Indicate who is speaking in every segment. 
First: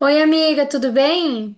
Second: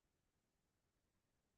Speaker 1: Oi, amiga, tudo bem?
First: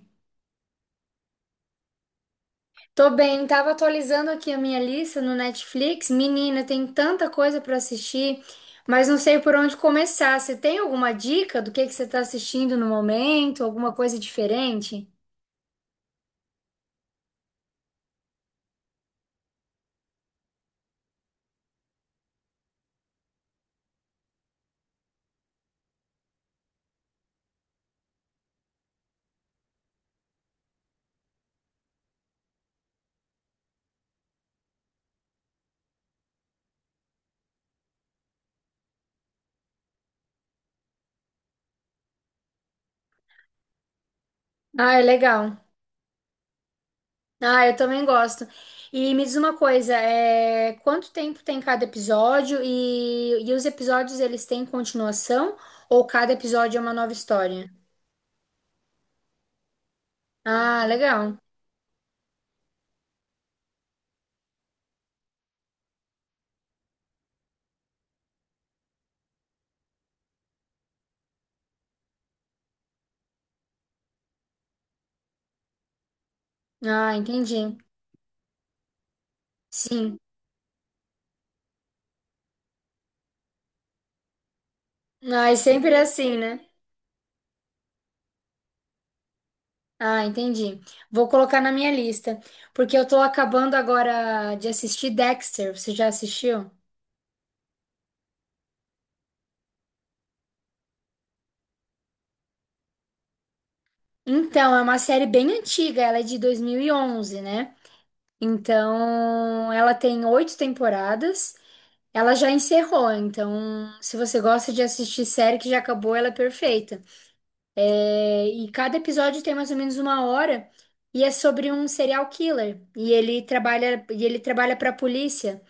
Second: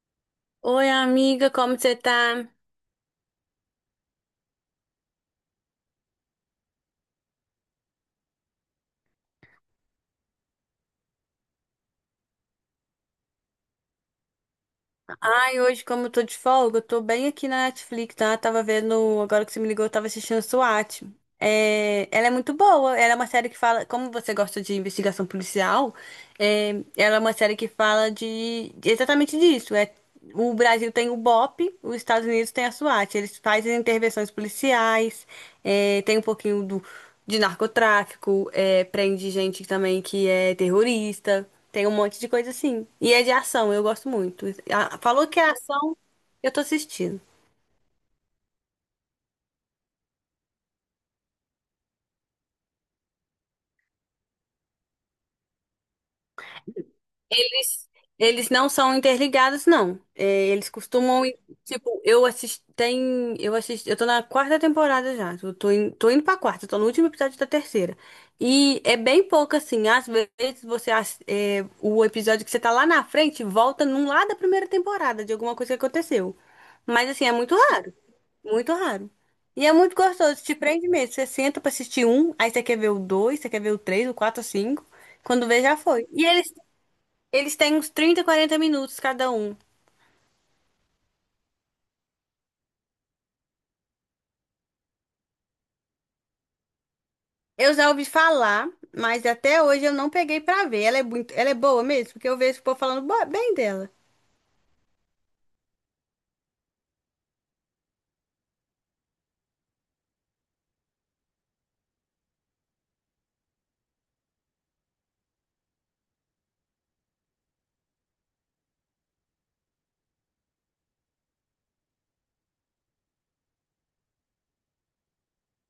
Speaker 2: Oi, amiga, como você tá?
Speaker 1: Tô bem, tava atualizando aqui a minha lista no Netflix. Menina, tem tanta coisa pra assistir, mas não sei por onde começar. Você tem alguma dica do que você tá assistindo no momento? Alguma coisa diferente?
Speaker 2: Ai, hoje, como eu tô de folga, eu tô bem aqui na Netflix, tá? Tava vendo, agora que você me ligou, eu tava assistindo SWAT. É, ela é muito boa. Ela é uma série que fala, como você gosta de investigação policial, é, ela é uma série que fala de exatamente disso. É, o Brasil tem o BOP, os Estados Unidos tem a SWAT. Eles fazem intervenções policiais, tem um pouquinho de narcotráfico, prende gente também que é terrorista, tem um monte de coisa assim. E é de ação, eu gosto muito. A-
Speaker 1: Ah, é
Speaker 2: Falou que é
Speaker 1: legal.
Speaker 2: ação, eu tô assistindo.
Speaker 1: Ah, eu também gosto. E me diz uma coisa, quanto tempo tem cada episódio e os episódios eles têm continuação ou cada episódio é uma nova história?
Speaker 2: Eles não são interligados, não. É, eles
Speaker 1: Ah,
Speaker 2: costumam,
Speaker 1: legal.
Speaker 2: ir- tipo, eu assisti, tem, eu assisti, eu tô na quarta temporada já. Eu tô, in, tô indo pra quarta, tô no último episódio da terceira. E é bem pouco assim. Às vezes você, ass- é, o episódio que você tá lá na frente volta num lá da primeira temporada de alguma coisa que aconteceu. Mas
Speaker 1: Ah,
Speaker 2: assim, é muito
Speaker 1: entendi.
Speaker 2: raro, muito raro. E é muito
Speaker 1: Sim.
Speaker 2: gostoso, te prende mesmo. Você senta pra assistir um, aí você quer ver o dois, você quer ver o três, o quatro, o cinco. Quando
Speaker 1: Ai,
Speaker 2: vê, já
Speaker 1: sempre é
Speaker 2: foi. E
Speaker 1: assim,
Speaker 2: eles
Speaker 1: né?
Speaker 2: eles têm uns 30, 40 minutos cada um.
Speaker 1: Ah, entendi. Vou colocar na minha lista, porque eu tô acabando agora de assistir Dexter. Você já assistiu?
Speaker 2: Eu já ouvi falar, mas até hoje eu não peguei pra ver. Ela é muito, ela é boa mesmo, porque eu vejo o povo falando bo- bem dela.
Speaker 1: Então, é uma série bem antiga, ela é de 2011, né? Então, ela tem 8 temporadas. Ela já encerrou, então, se você gosta de assistir série que já acabou, ela é perfeita. É, e cada episódio tem mais ou menos uma hora e é sobre um serial killer. E ele trabalha para a polícia.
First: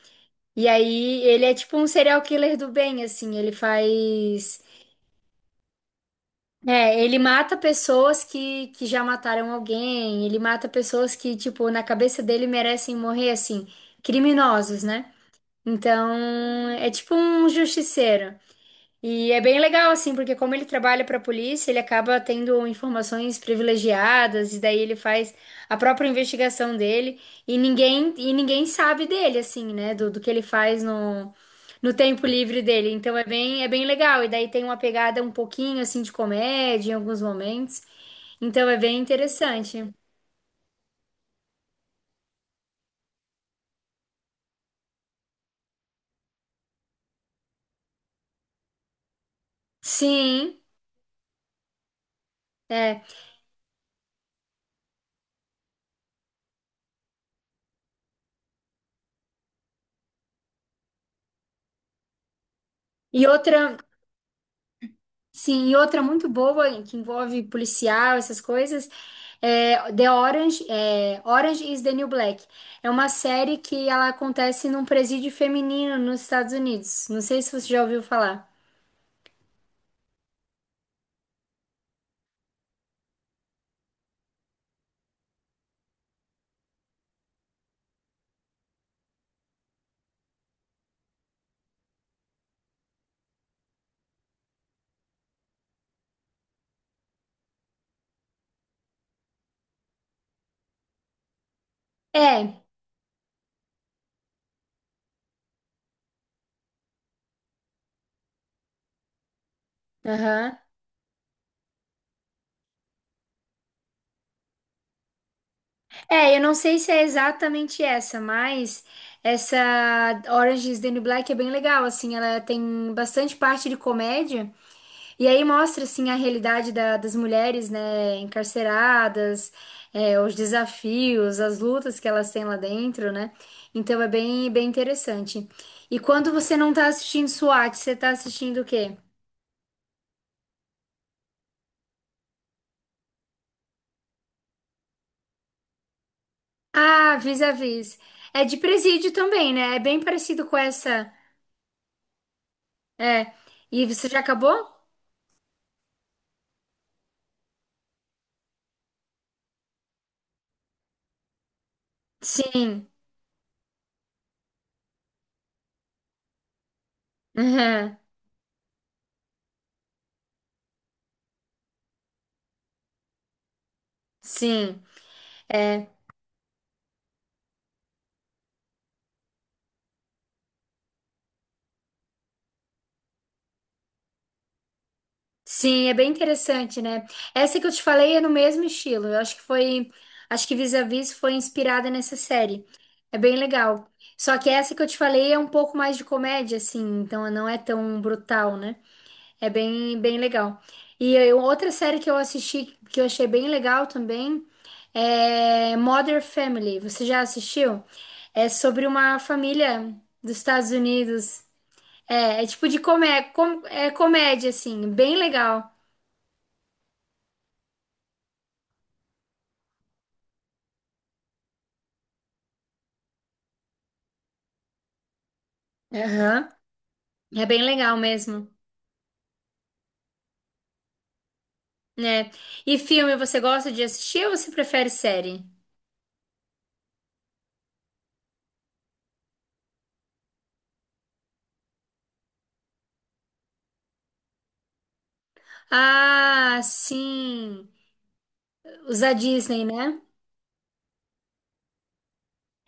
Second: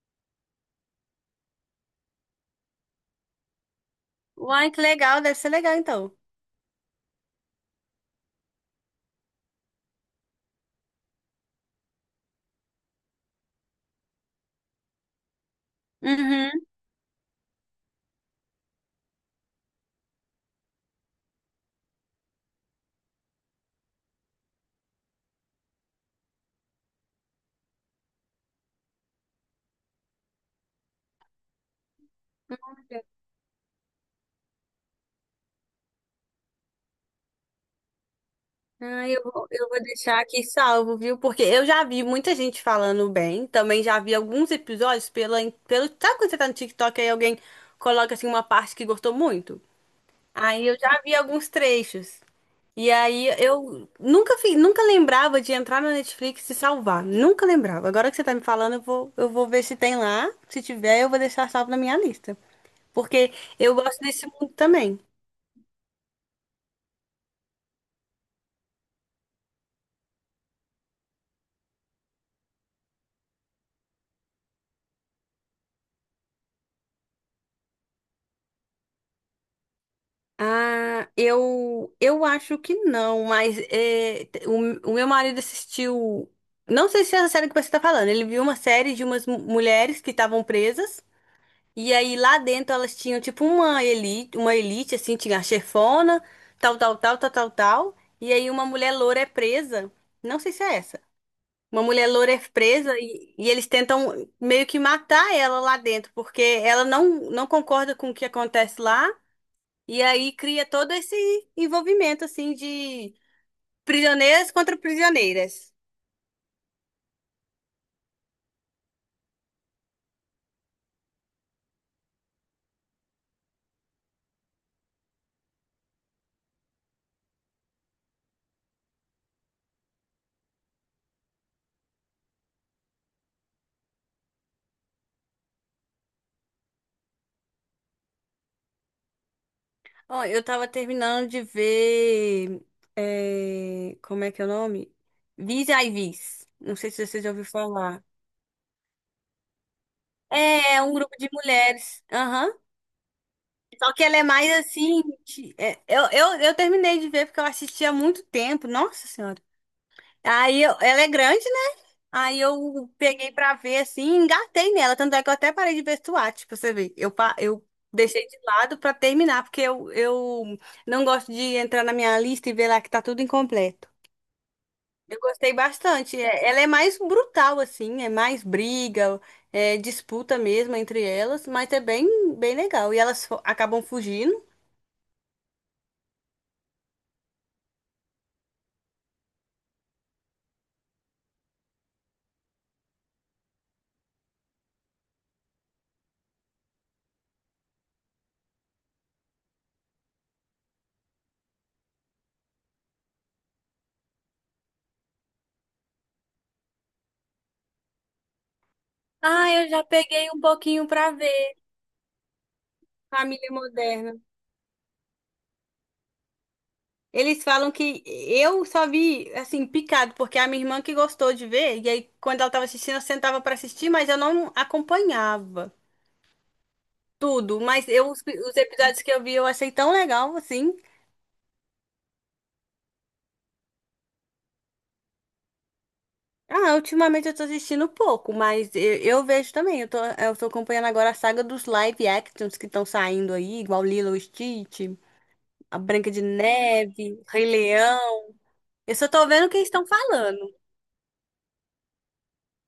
Speaker 1: E aí ele é tipo um serial killer do bem, assim, ele faz.
Speaker 2: Uai, que legal, deve ser legal então.
Speaker 1: É, ele mata pessoas que já mataram alguém, ele mata pessoas que, tipo, na cabeça dele merecem morrer, assim, criminosos, né? Então,
Speaker 2: Uhum.
Speaker 1: é tipo um justiceiro. E é bem legal, assim, porque como ele trabalha para a polícia, ele acaba tendo informações privilegiadas, e daí ele faz a própria investigação dele, e ninguém sabe dele, assim, né? Do que ele faz no tempo livre dele. Então é bem legal, e daí tem uma pegada um pouquinho, assim, de comédia em alguns momentos. Então é bem
Speaker 2: Ah, eu vou
Speaker 1: interessante.
Speaker 2: deixar aqui salvo, viu? Porque eu já vi muita gente falando bem. Também já vi alguns episódios pela, pelo. Sabe quando você tá no TikTok e alguém coloca assim uma parte que gostou muito?
Speaker 1: Sim,
Speaker 2: Aí eu já vi alguns trechos. E
Speaker 1: é.
Speaker 2: aí eu nunca fi- nunca lembrava de entrar na Netflix e salvar. Nunca lembrava. Agora que você tá me falando, eu vou ver se tem lá. Se tiver, eu vou deixar salvo na minha lista.
Speaker 1: E
Speaker 2: Porque
Speaker 1: outra.
Speaker 2: eu gosto desse mundo também.
Speaker 1: Sim, e outra muito boa e que envolve policial, essas coisas, é Orange is the New Black. É uma série que ela acontece num presídio feminino nos Estados Unidos. Não sei se você já ouviu falar.
Speaker 2: Ah, eu acho que não, mas é, te- o meu marido assistiu. Não sei se é a série que você tá falando. Ele viu uma série de umas mu- mulheres que estavam presas. E aí lá dentro elas tinham tipo uma elite assim, tinha a chefona, tal, tal, tal, tal, tal, tal. E aí uma mulher loura é presa. Não sei se é essa. Uma mulher loura é
Speaker 1: É,
Speaker 2: presa e eles tentam meio que matar ela lá dentro, porque ela não concorda com o que acontece lá. E aí
Speaker 1: aham.
Speaker 2: cria todo esse envolvimento assim de prisioneiras contra prisioneiras.
Speaker 1: É, eu não sei se é exatamente essa, mas essa Orange is the New Black é bem legal, assim, ela tem bastante parte de comédia. E aí mostra assim a realidade da- das mulheres, né, encarceradas, é, os desafios, as lutas que elas têm lá dentro, né? Então é bem, bem interessante. E quando você não tá assistindo SWAT, você tá assistindo o quê?
Speaker 2: Ó, eu tava terminando de ver. É, como é que é o nome? Vis a Vis. Não sei se
Speaker 1: Ah,
Speaker 2: você já ouviu
Speaker 1: Vis-a-Vis.
Speaker 2: falar.
Speaker 1: É de presídio também, né? É bem parecido com
Speaker 2: É, é um
Speaker 1: essa.
Speaker 2: grupo de mulheres. Aham.
Speaker 1: É. E
Speaker 2: Só que
Speaker 1: você
Speaker 2: ela
Speaker 1: já
Speaker 2: é mais
Speaker 1: acabou?
Speaker 2: assim. De- é, eu terminei de ver porque eu assisti há muito tempo. Nossa Senhora. Aí eu- ela é grande, né? Aí
Speaker 1: Sim.
Speaker 2: eu peguei pra ver assim, e engatei nela. Tanto é que eu até parei de ver SWAT, pra você ver. Eu, pa- eu
Speaker 1: Uhum.
Speaker 2: deixei de lado pra terminar, porque eu não gosto de entrar na minha lista e ver lá que tá tudo incompleto.
Speaker 1: Sim.
Speaker 2: Eu gostei
Speaker 1: É.
Speaker 2: bastante. É, ela é mais brutal, assim, é mais briga, é disputa mesmo entre elas, mas é bem, bem legal. E elas fo- acabam fugindo.
Speaker 1: Sim, é bem interessante, né? Essa que eu te falei é no mesmo estilo. Eu acho que foi, acho que Vis-a-Vis foi inspirada nessa série. É bem legal. Só que essa que eu te falei é um pouco mais de comédia, assim, então não é tão brutal, né? É bem, bem legal. E eu- outra série que eu assisti que eu achei bem legal também é Modern Family. Você já assistiu? É sobre uma
Speaker 2: Ah, eu já
Speaker 1: família
Speaker 2: peguei
Speaker 1: dos
Speaker 2: um
Speaker 1: Estados
Speaker 2: pouquinho pra
Speaker 1: Unidos.
Speaker 2: ver.
Speaker 1: É, é tipo de comé
Speaker 2: Família
Speaker 1: com- é
Speaker 2: moderna.
Speaker 1: comédia, assim, bem legal.
Speaker 2: Eles falam que eu só vi, assim, picado, porque é a minha irmã que gostou de ver, e aí quando ela tava assistindo, eu sentava pra assistir, mas eu não acompanhava
Speaker 1: Aham. É
Speaker 2: tudo.
Speaker 1: bem
Speaker 2: Mas
Speaker 1: legal
Speaker 2: eu,
Speaker 1: mesmo,
Speaker 2: os episódios que eu vi, eu achei tão legal, assim.
Speaker 1: né? E filme, você gosta de assistir ou você prefere série?
Speaker 2: Ah, ultimamente eu tô assistindo pouco, mas eu vejo também. Eu tô acompanhando agora a saga dos live actions que estão saindo aí, igual Lilo e Stitch, a Branca de
Speaker 1: Ah,
Speaker 2: Neve, Rei
Speaker 1: sim.
Speaker 2: Leão. Eu
Speaker 1: Os
Speaker 2: só
Speaker 1: da
Speaker 2: tô vendo o que
Speaker 1: Disney,
Speaker 2: eles estão
Speaker 1: né?
Speaker 2: falando.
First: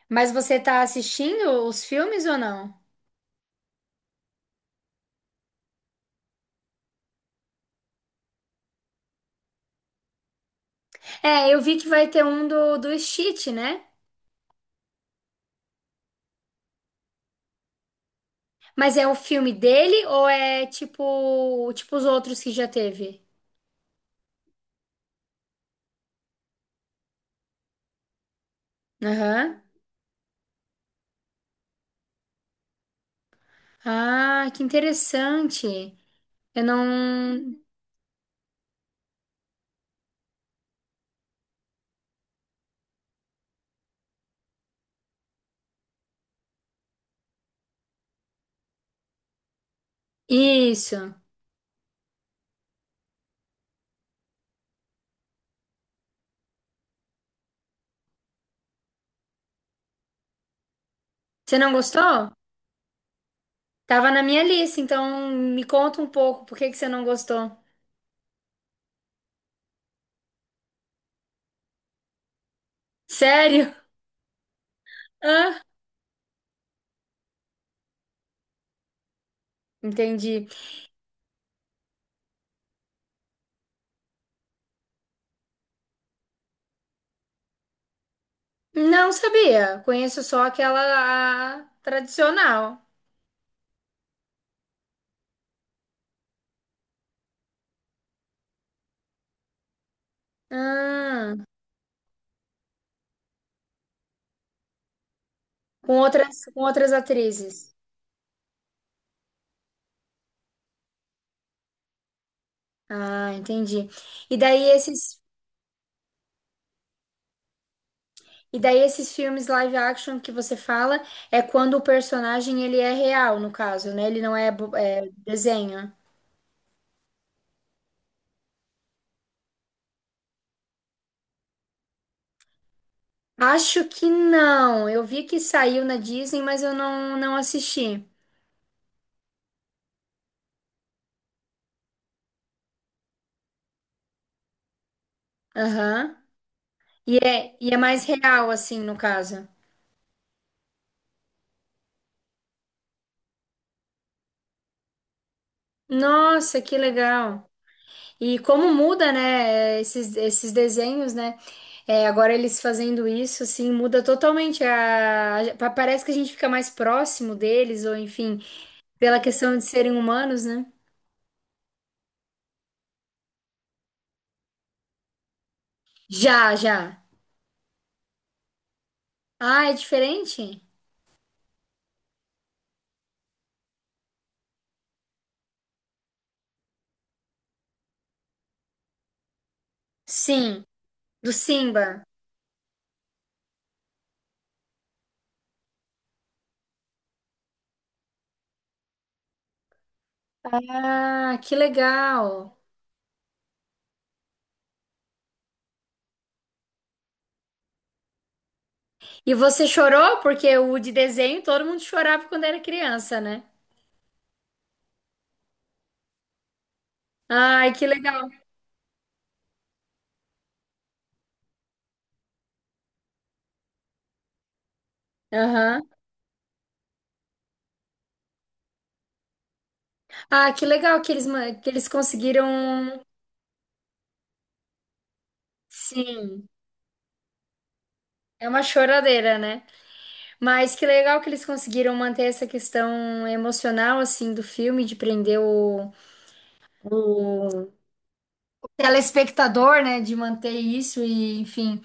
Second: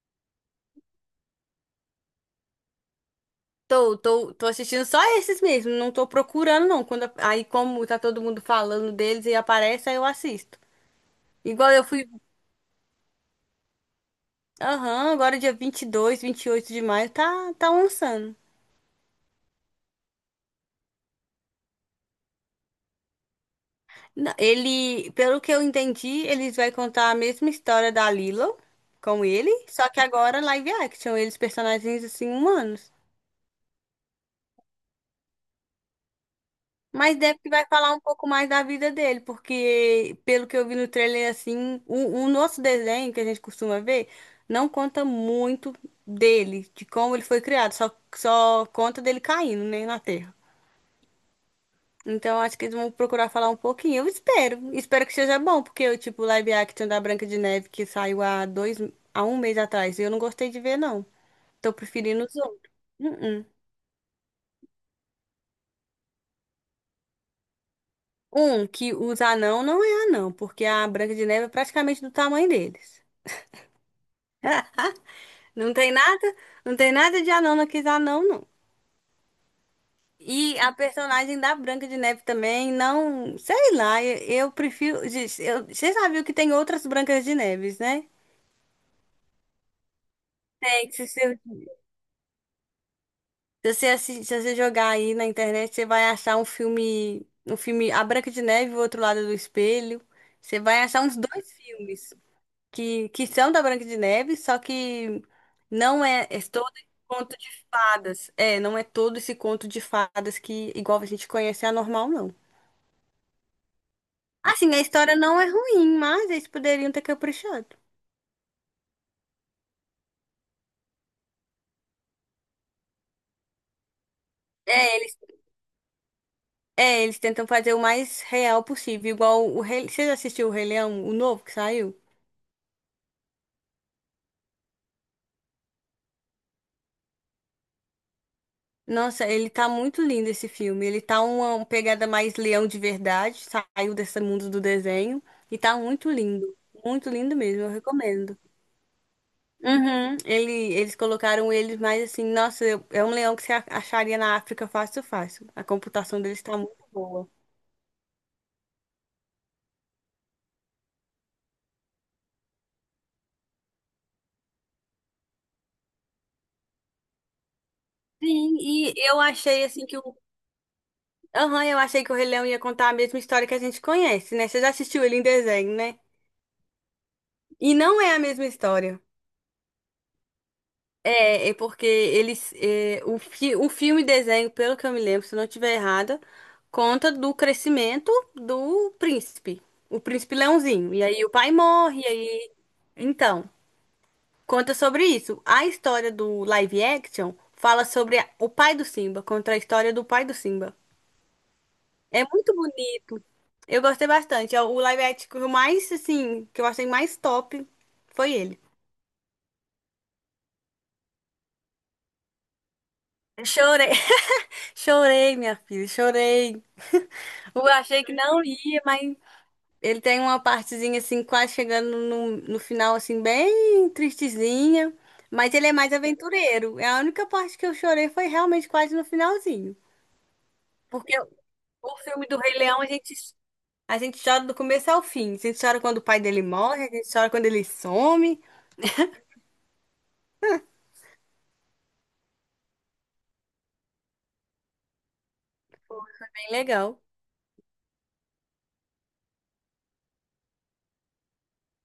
Speaker 1: Mas você tá assistindo os filmes ou não?
Speaker 2: Tô assistindo só esses mesmo, não tô procurando não. Quando, aí como tá todo mundo falando deles e aparece, aí eu assisto.
Speaker 1: É, eu
Speaker 2: Igual
Speaker 1: vi
Speaker 2: eu
Speaker 1: que vai
Speaker 2: fui,
Speaker 1: ter um do, do Stitch, né?
Speaker 2: aham, agora dia vinte vinte e dois vinte e oito de maio, tá lançando.
Speaker 1: Mas é o filme dele ou é tipo, tipo os outros que já teve?
Speaker 2: Não, ele, pelo que eu entendi, eles vai contar a mesma história da Lilo com ele,
Speaker 1: Aham.
Speaker 2: só que agora live action, eles personagens assim humanos.
Speaker 1: Ah, que interessante. Eu
Speaker 2: Mas deve que
Speaker 1: não.
Speaker 2: vai falar um pouco mais da vida dele, porque pelo que eu vi no trailer assim, o nosso desenho que a gente costuma ver não conta muito dele, de como ele foi criado, só conta dele caindo, né, na Terra.
Speaker 1: Isso.
Speaker 2: Então, acho que eles vão procurar falar um pouquinho. Eu espero. Espero que seja bom, porque o tipo o live action da Branca de Neve que saiu há dois, há um mês atrás, eu não gostei de ver, não.
Speaker 1: Você não
Speaker 2: Tô preferindo
Speaker 1: gostou?
Speaker 2: os outros. Uh-uh.
Speaker 1: Tava na minha lista, então me conta um pouco, por que que você não gostou?
Speaker 2: Um, que os anão não é anão, porque a Branca de Neve é praticamente do tamanho deles.
Speaker 1: Sério? Hã?
Speaker 2: Não tem nada, não tem nada de anão naqueles anão, não.
Speaker 1: Entendi.
Speaker 2: E a personagem da Branca de Neve também, não, sei lá, eu prefiro. Gente, eu- você já viu que tem outras Brancas de Neves, né?
Speaker 1: Não sabia. Conheço só
Speaker 2: Tem,
Speaker 1: aquela a, tradicional.
Speaker 2: se você, assi- se você jogar aí na internet, você vai achar um filme A Branca de Neve e o Outro Lado do Espelho. Você vai achar uns
Speaker 1: Ah,
Speaker 2: dois filmes que são da Branca de Neve, só que não é, é
Speaker 1: com
Speaker 2: todo esse
Speaker 1: outras
Speaker 2: conto de
Speaker 1: atrizes.
Speaker 2: fadas. É, não é todo esse conto de fadas que, igual a gente conhece, é anormal, não.
Speaker 1: Ah, entendi. E daí
Speaker 2: Assim, a história
Speaker 1: esses,
Speaker 2: não é ruim, mas eles poderiam ter caprichado.
Speaker 1: e daí esses filmes live action que você fala é quando o personagem ele é real, no caso, né? Ele não é, bo-
Speaker 2: É,
Speaker 1: é
Speaker 2: eles,
Speaker 1: desenho.
Speaker 2: é, eles tentam fazer o mais real possível, igual o Rei... Você já assistiu o Rei Leão, o novo que saiu?
Speaker 1: Acho que não. Eu vi que saiu na Disney, mas eu não, não assisti.
Speaker 2: Nossa, ele tá muito lindo esse filme. Ele tá uma pegada mais leão de verdade, saiu desse mundo do desenho e tá muito
Speaker 1: Aham.
Speaker 2: lindo. Muito lindo mesmo,
Speaker 1: E
Speaker 2: eu
Speaker 1: é mais
Speaker 2: recomendo.
Speaker 1: real, assim, no caso.
Speaker 2: Uhum, eles colocaram ele mais assim, nossa, eu- é um leão que você a- acharia na África fácil, fácil. A computação deles tá
Speaker 1: Nossa,
Speaker 2: muito
Speaker 1: que
Speaker 2: boa.
Speaker 1: legal. E como muda, né, esses, esses desenhos, né? É, agora eles fazendo isso, assim, muda totalmente a... pa- Parece que a gente fica mais próximo deles, ou enfim,
Speaker 2: Sim, e eu
Speaker 1: pela questão
Speaker 2: achei
Speaker 1: de
Speaker 2: assim
Speaker 1: serem
Speaker 2: que o.
Speaker 1: humanos, né?
Speaker 2: Aham, eu achei que o Rei Leão ia contar a mesma história que a gente conhece, né? Você já assistiu ele em desenho, né?
Speaker 1: Já, já.
Speaker 2: E não é a mesma história.
Speaker 1: Ah, é diferente?
Speaker 2: É, é porque eles. É, o filme desenho, pelo que eu me lembro, se eu não estiver errada, conta do crescimento do príncipe. O príncipe
Speaker 1: Sim,
Speaker 2: Leãozinho. E aí o
Speaker 1: do
Speaker 2: pai morre,
Speaker 1: Simba.
Speaker 2: e aí. Então, conta sobre isso. A história do live action fala sobre a- o pai do Simba, conta a história do pai do Simba.
Speaker 1: Ah, que
Speaker 2: É muito
Speaker 1: legal.
Speaker 2: bonito. Eu gostei bastante. É o live action mais, assim, que eu achei mais top foi ele.
Speaker 1: E você chorou? Porque o de desenho todo mundo chorava quando era criança, né?
Speaker 2: Chorei, chorei, minha filha, chorei. Eu
Speaker 1: Ai, que
Speaker 2: achei que
Speaker 1: legal.
Speaker 2: não ia, mas ele tem uma partezinha assim, quase chegando no final, assim, bem tristezinha. Mas ele é
Speaker 1: Aham.
Speaker 2: mais aventureiro. É a única parte que eu chorei foi realmente quase no finalzinho.
Speaker 1: Ah, que legal que
Speaker 2: Porque
Speaker 1: eles, ma- que eles
Speaker 2: o filme do Rei Leão,
Speaker 1: conseguiram.
Speaker 2: a gente chora do começo ao fim. A gente chora quando o pai dele
Speaker 1: Sim,
Speaker 2: morre, a gente chora quando ele some.
Speaker 1: é uma choradeira, né? Mas que legal que eles conseguiram manter essa questão emocional, assim, do filme, de prender
Speaker 2: Bem legal.
Speaker 1: o telespectador, né? De manter isso e, enfim.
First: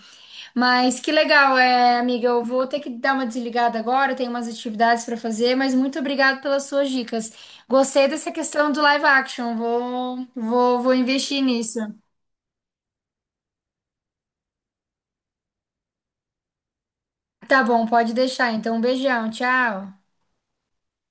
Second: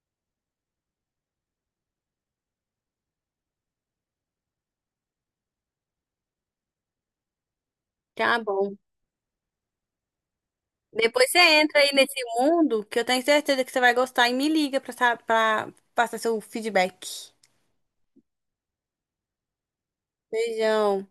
Speaker 1: Mas que legal, é, amiga. Eu vou ter que dar uma desligada agora, tenho umas atividades para fazer, mas muito obrigada pelas suas dicas. Gostei dessa
Speaker 2: Tá
Speaker 1: questão
Speaker 2: bom.
Speaker 1: do live action, vou
Speaker 2: Depois você
Speaker 1: investir nisso.
Speaker 2: entra aí nesse mundo que eu tenho certeza que você vai gostar e me liga pra, sa- pra passar seu feedback.
Speaker 1: Tá bom, pode deixar. Então, um beijão, tchau.
Speaker 2: Beijão.